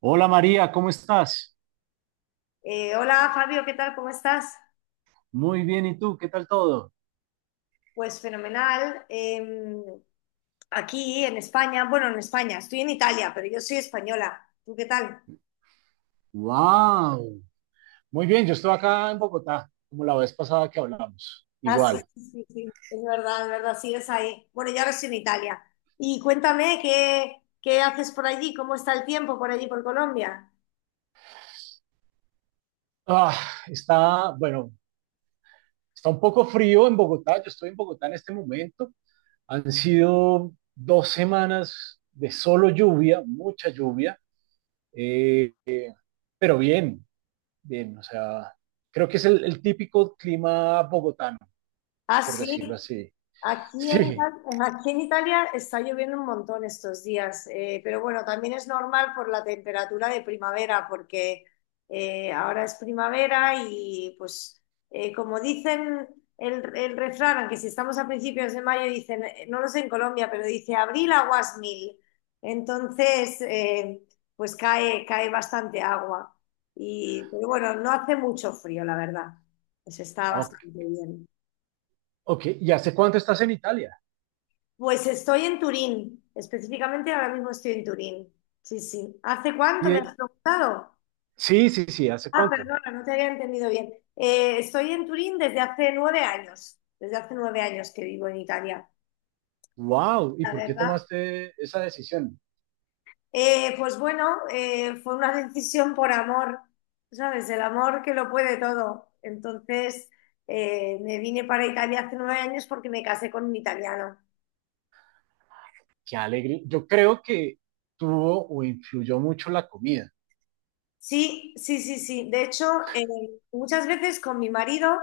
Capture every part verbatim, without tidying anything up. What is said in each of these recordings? Hola María, ¿cómo estás? Eh, hola Fabio, ¿qué tal? ¿Cómo estás? Muy bien, ¿y tú? ¿Qué tal todo? Pues fenomenal. Eh, aquí en España, bueno, en España, estoy en Italia, pero yo soy española. ¿Tú qué tal? Wow, muy bien, yo estoy acá en Bogotá, como la vez pasada que hablamos, Ah, sí, igual. sí, sí, sí, es verdad, es verdad, sigues ahí. Bueno, yo ahora estoy en Italia. Y cuéntame, ¿qué, qué haces por allí? ¿Cómo está el tiempo por allí, por Colombia? Ah, está, bueno, está un poco frío en Bogotá, yo estoy en Bogotá en este momento. Han sido dos semanas de solo lluvia, mucha lluvia, eh, pero bien, bien, o sea, creo que es el, el típico clima bogotano, Ah, por decirlo sí. así. Aquí en, Sí, Ita- aquí en Italia está lloviendo un montón estos días, eh, pero bueno, también es normal por la temperatura de primavera, porque eh, ahora es primavera y pues eh, como dicen el, el refrán, aunque si estamos a principios de mayo, dicen, eh, no lo sé en Colombia, pero dice abril aguas mil. Entonces, eh, pues cae, cae bastante agua. Y, pero bueno, no hace mucho frío, la verdad. Pues está ok, bastante bien. ok. ¿Y hace cuánto estás en Italia? Pues estoy en Turín, específicamente ahora mismo estoy en Turín. Sí, sí. ¿Hace cuánto me has preguntado? Sí, sí, sí, ¿hace Ah, cuánto? perdona, no te había entendido bien. Eh, estoy en Turín desde hace nueve años, desde hace nueve años que vivo en Italia, Wow, ¿y la por qué verdad. tomaste esa decisión? Eh, pues bueno, eh, fue una decisión por amor, ¿sabes? El amor que lo puede todo. Entonces, eh, me vine para Italia hace nueve años porque me casé con un italiano. Qué alegre. Yo creo que tuvo o influyó mucho la comida. Sí, sí, sí, sí. De hecho, eh, muchas veces con mi marido,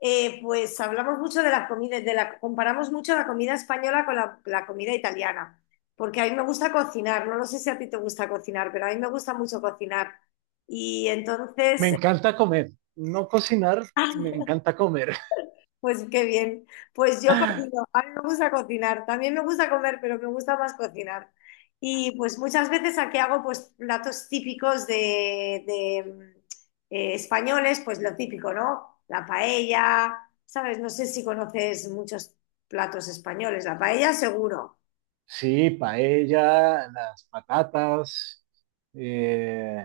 eh, pues hablamos mucho de las comidas, de la, comparamos mucho la comida española con la, la comida italiana, porque a mí me gusta cocinar, no lo sé si a ti te gusta cocinar, pero a mí me gusta mucho cocinar. Y Me entonces, encanta comer, no cocinar, me encanta comer. pues qué bien. Pues yo cocino. A mí me gusta cocinar. También me gusta comer, pero me gusta más cocinar. Y pues muchas veces aquí hago pues platos típicos de, de, mm, eh, españoles, pues lo típico, ¿no? La paella, ¿sabes? No sé si conoces muchos platos españoles. La paella seguro. Sí, paella, las patatas, eh,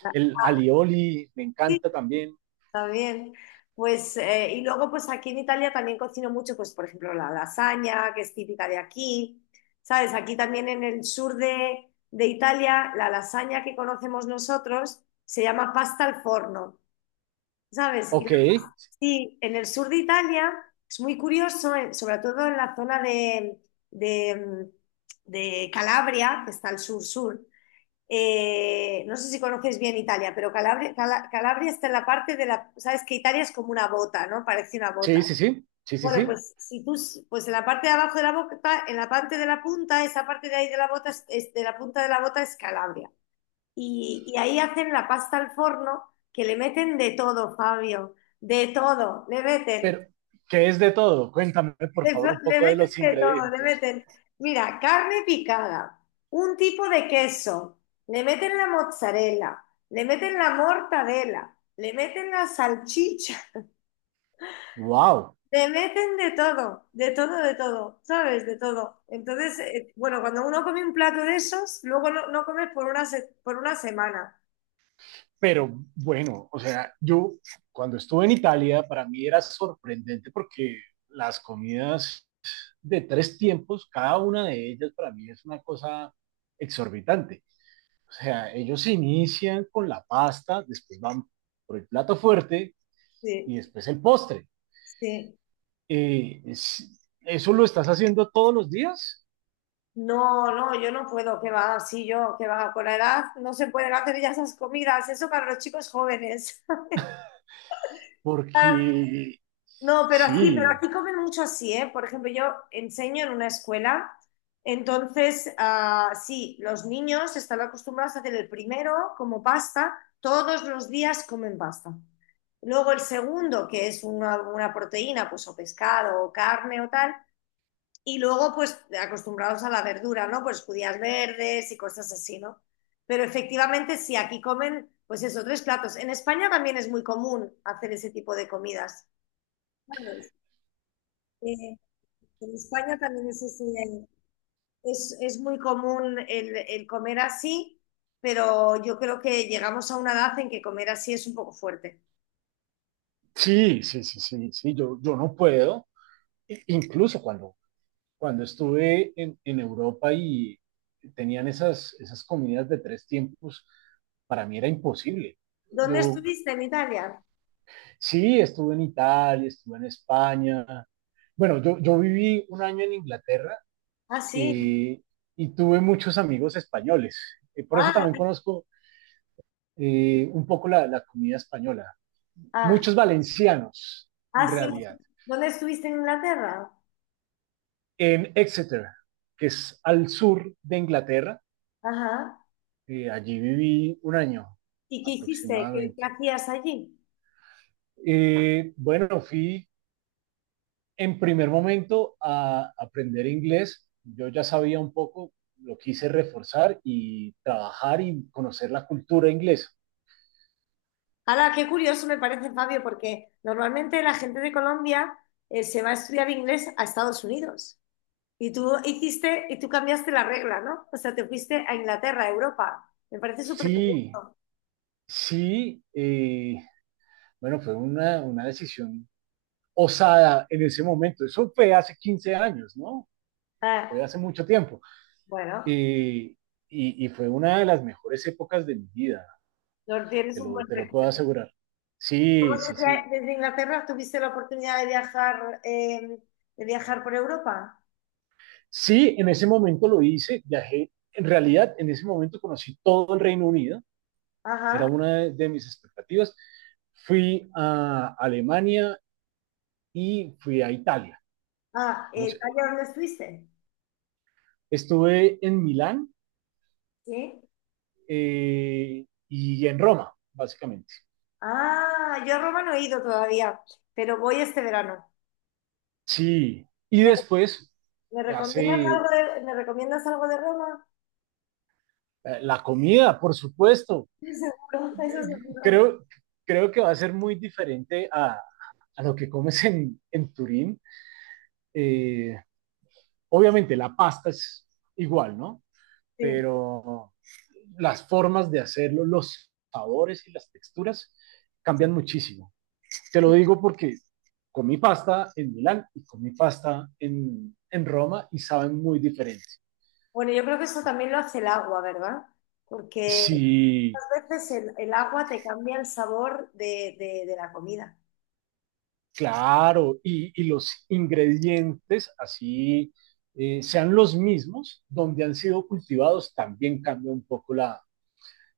La- el alioli me Sí, encanta también. está bien. Pues, eh, y luego, pues aquí en Italia también cocino mucho, pues, por ejemplo, la lasaña, que es típica de aquí. ¿Sabes? Aquí también en el sur de, de Italia, la lasaña que conocemos nosotros se llama pasta al forno, ¿sabes? Y la- Ok, sí, en el sur de Italia es muy curioso, eh, sobre todo en la zona de, de, mm, de Calabria, que está al sur-sur, eh, no sé si conoces bien Italia, pero Calabria, Cala- Calabria está en la parte de la, sabes que Italia es como una bota, ¿no? Parece una sí, bota. sí, sí, sí, sí, Bueno, sí. pues si tú, s- pues en la parte de abajo de la bota, en la parte de la punta, esa parte de ahí de la bota, es, es- de la punta de la bota es Calabria. Y, y ahí hacen la pasta al forno que le meten de todo, Fabio, de todo, le meten Pero, ¿qué es de todo? Cuéntame, por le, favor, fa- un le poco de meten los de todo, le ingredientes. meten, mira, carne picada, un tipo de queso, le meten la mozzarella, le meten la mortadela, le meten la salchicha, Wow. le meten de todo, de todo, de todo, ¿sabes? De todo. Entonces, eh, bueno, cuando uno come un plato de esos, luego no, no comes por una, se- por una semana. Pero bueno, o sea, yo cuando estuve en Italia, para mí era sorprendente porque las comidas de tres tiempos, cada una de ellas para mí es una cosa exorbitante. O sea, ellos inician con la pasta, después van por el plato fuerte Sí, y después el postre. sí. Eh, es- ¿eso lo estás haciendo todos los días? No, no, yo no puedo, que va, sí, yo, que va, con la edad no se pueden hacer ya esas comidas, eso para los chicos jóvenes. Porque No, pero aquí, pero sí, aquí comen mucho así, ¿eh? Por ejemplo, yo enseño en una escuela, entonces, ah, sí, los niños están acostumbrados a hacer el primero como pasta, todos los días comen pasta. Luego el segundo, que es una, una proteína, pues o pescado o carne o tal, y luego pues acostumbrados a la verdura, ¿no? Pues judías verdes y cosas así, ¿no? Pero efectivamente sí, aquí comen, pues eso, tres platos. En España también es muy común hacer ese tipo de comidas. ¿Sabes? Eh, En España también es, ese- es, es muy común el, el comer así, pero yo creo que llegamos a una edad en que comer así es un poco fuerte. sí, sí, sí, sí, sí, yo, yo no puedo. I- Incluso cuando, cuando estuve en, en Europa y tenían esas, esas comidas de tres tiempos, para mí era imposible. ¿Dónde Yo estuviste en Italia? sí estuve en Italia, estuve en España. Bueno, yo, yo viví un año en Inglaterra, Ah, sí. eh, y tuve muchos amigos españoles. Eh, por eso Ah, también conozco eh, un poco la, la comida española. ah, Muchos valencianos, en ah, sí. realidad. ¿Dónde estuviste en Inglaterra? En Exeter, que es al sur de Inglaterra, Ajá. eh, allí viví un año ¿Y qué hiciste? ¿Qué, qué aproximadamente. hacías allí? Eh, bueno, fui en primer momento a aprender inglés. Yo ya sabía un poco, lo quise reforzar y trabajar y conocer la cultura inglesa. Hala, qué curioso me parece, Fabio, porque normalmente la gente de Colombia eh, se va a estudiar inglés a Estados Unidos. Y tú hiciste, y tú cambiaste la regla, ¿no? O sea, te fuiste a Inglaterra, a Europa. Me parece súper Sí, curioso. sí, eh, bueno, fue una, una decisión osada en ese momento. Eso fue hace quince años, ¿no? Ah, Fue hace mucho tiempo. bueno, Y, y, y fue una de las mejores épocas de mi vida, no tienes te un lo, buen te lo puedo recuerdo. asegurar. Sí, sí, Desde, sí. desde Inglaterra tuviste la oportunidad de viajar, eh, de viajar por Europa. Sí, en ese momento lo hice, viajé. En realidad, en ese momento conocí todo el Reino Unido, era Ajá. una de, de mis expectativas. Fui a Alemania y fui a Italia. Ah, eh, Vamos, ¿allá dónde estuviste? estuve en Milán, Sí. eh, y en Roma, básicamente. Ah, yo a Roma no he ido todavía, pero voy este verano. Sí, y ¿Me, después me hace recomiendas eh, algo de, me recomiendas algo de Roma? la comida, por supuesto. Sí, seguro, eso Eh, seguro. Creo, creo que va a ser muy diferente a, a lo que comes en, en Turín. Eh, obviamente la pasta es igual, ¿no? Sí, Pero las formas de hacerlo, los sabores y las texturas sí. cambian muchísimo. Te lo digo porque comí pasta en Milán y comí pasta en, en Roma y saben muy diferente. Bueno, yo creo que eso también lo hace el agua, ¿verdad? Porque Sí. muchas veces el, el agua te cambia el sabor de, de- de la comida. Claro, y, y los ingredientes, así eh, sean los mismos, donde han sido cultivados, también cambia un poco la,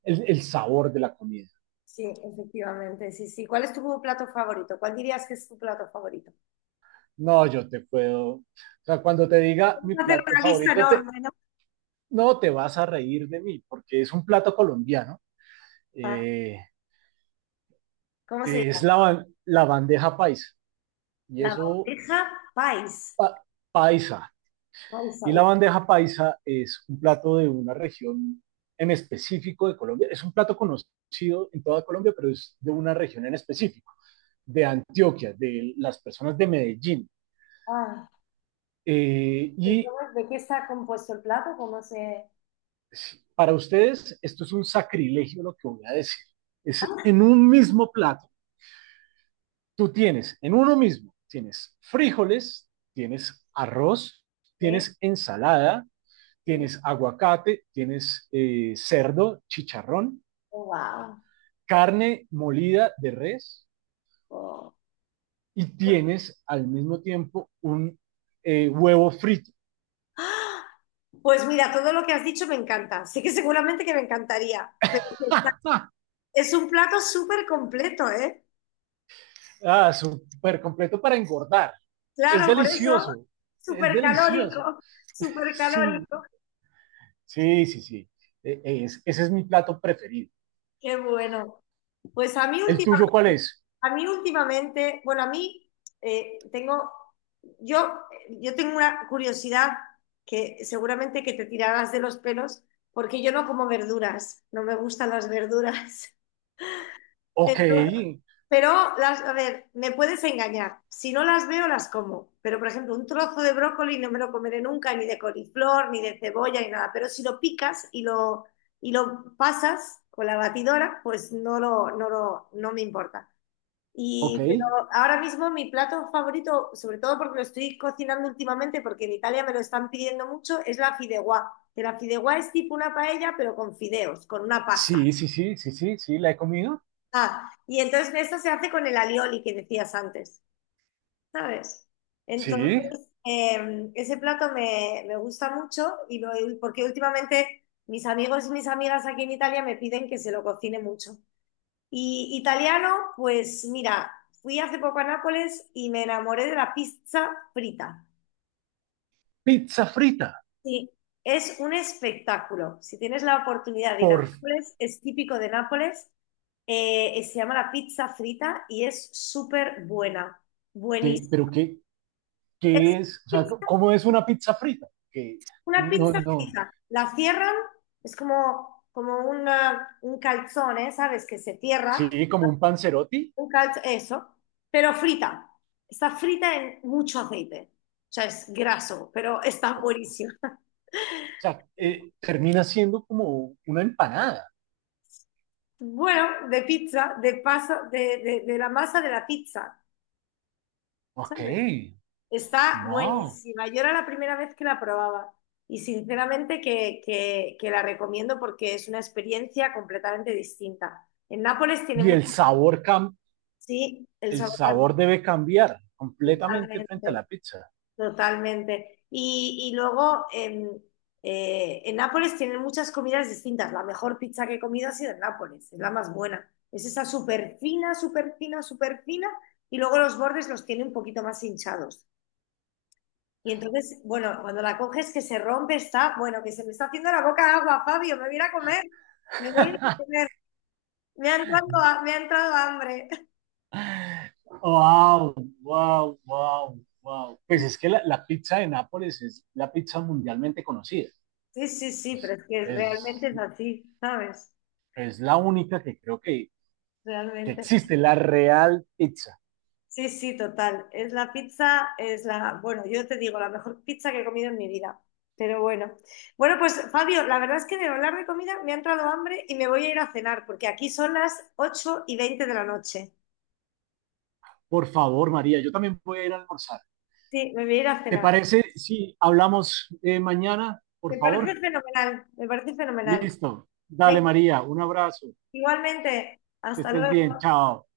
el, el sabor de la comida. Sí, efectivamente, sí, sí. ¿Cuál es tu plato favorito? ¿Cuál dirías que es tu plato favorito? No, yo te puedo, o sea, cuando te diga mi Puedes hacer plato una lista favorito, te, enorme, ¿no? no te vas a reír de mí, porque es un plato colombiano, Ah, eh, ¿cómo se es la, llama? ban- la bandeja paisa, y La eso, bandeja país. pa, paisa. Paisa. Y la ¿Y qué- bandeja paisa es un plato de una región en específico de Colombia. Es un plato conocido en toda Colombia, pero es de una región en específico, de Antioquia, de las personas de Medellín. ah, Eh, ¿de y cómo de qué está compuesto el plato? ¿Cómo se...? sí, para ustedes esto es un sacrilegio lo que voy a decir. Es en un mismo plato, tú tienes, en uno mismo, tienes frijoles, tienes arroz, ¿Qué? tienes ensalada, ¿Qué? tienes aguacate, tienes eh, cerdo, chicharrón, Oh, wow. carne molida de res Oh. y tienes al mismo tiempo un eh, huevo frito. ¡Ah! Pues mira, todo lo que has dicho me encanta. Sé que seguramente que me encantaría, pero es un plato súper completo, ¿eh? ah, súper completo para engordar. Es Claro, por eso, delicioso, es súper delicioso. calórico, súper Sí, calórico. sí, sí, sí. Eh, es, ese es mi plato preferido. Qué bueno. Pues a mí, ¿El última- tuyo cuál es? a mí últimamente, bueno, a mí eh, tengo, yo, yo tengo una curiosidad que seguramente que te tirarás de los pelos, porque yo no como verduras, no me gustan las verduras. Ok, Pero, las, a ver, me puedes engañar. Si no las veo, las como. Pero, por ejemplo, un trozo de brócoli no me lo comeré nunca, ni de coliflor, ni de cebolla, ni nada. Pero si lo picas y lo, y lo pasas con la batidora, pues no, lo, no, lo, no me importa. ok. Y, pero ahora mismo mi plato favorito, sobre todo porque lo estoy cocinando últimamente, porque en Italia me lo están pidiendo mucho, es la fideuá. Que la fideuá es tipo una paella, pero con fideos, con una pasta. Sí, sí, sí, sí, sí, sí, la he comido. Ah, y entonces esto se hace con el alioli que decías antes. ¿Sabes? Sí. Entonces, eh, ese plato me, me gusta mucho y lo, porque últimamente mis amigos y mis amigas aquí en Italia me piden que se lo cocine mucho. Y italiano, pues mira, fui hace poco a Nápoles y me enamoré de la pizza frita. Pizza frita. Sí, es un espectáculo. Si tienes la oportunidad de ir a ¿Por Nápoles, es típico de Nápoles. eh, eh, se llama la pizza frita y es súper buena, qué? Pero buenísima. qué, Es qué es? O sea, pizza ¿cómo es una pizza frita? Que Una no, pizza no, fija, la cierran, es como, como una, un calzone, ¿sabes? Que se cierra, sí, como un panzerotti. un calzo, eso, pero frita. Está frita en mucho aceite, o sea, es graso, pero está O buenísima. sea, eh, termina siendo como una empanada. Bueno, de pizza, de pasa, de, de, de la masa de la pizza, Ok, ¿sabes? Está wow. buenísima. Yo era la primera vez que la probaba y sinceramente que, que, que la recomiendo porque es una experiencia completamente distinta. En Nápoles tiene Y el mucho. sabor, cam Sí, el el sabor cambia sabor debe cambiar completamente frente a totalmente, la pizza. totalmente. Y, y luego en, eh, en Nápoles tienen muchas comidas distintas. La mejor pizza que he comido ha sido en Nápoles, es la más buena. Es esa súper fina, súper fina, súper fina, y luego los bordes los tiene un poquito más hinchados. Y entonces, bueno, cuando la coges que se rompe, está, bueno, que se me está haciendo la boca agua, Fabio, me voy a ir a comer, me voy a ir a comer, me ha entrado, ha- me ha entrado hambre. wow, wow, wow, wow. Pues es que la, la, pizza de Nápoles es la pizza mundialmente conocida. Sí, sí, sí, pero Es, es que realmente es, es así, ¿sabes? es la única que creo que, que Realmente. existe, la real pizza. Sí, sí, total. Es la pizza, es la, bueno, yo te digo, la mejor pizza que he comido en mi vida. Pero bueno. Bueno, pues Fabio, la verdad es que de hablar de comida me ha entrado hambre y me voy a ir a cenar, porque aquí son las ocho y veinte de la noche. Por favor, María, yo también voy a ir a almorzar. Sí, me voy a ir a ¿Te cenar. parece si hablamos eh, mañana, Me por parece favor? fenomenal, me parece fenomenal. Listo. Dale, Venga, María, un abrazo. igualmente, Que hasta estés bien. luego. Chao.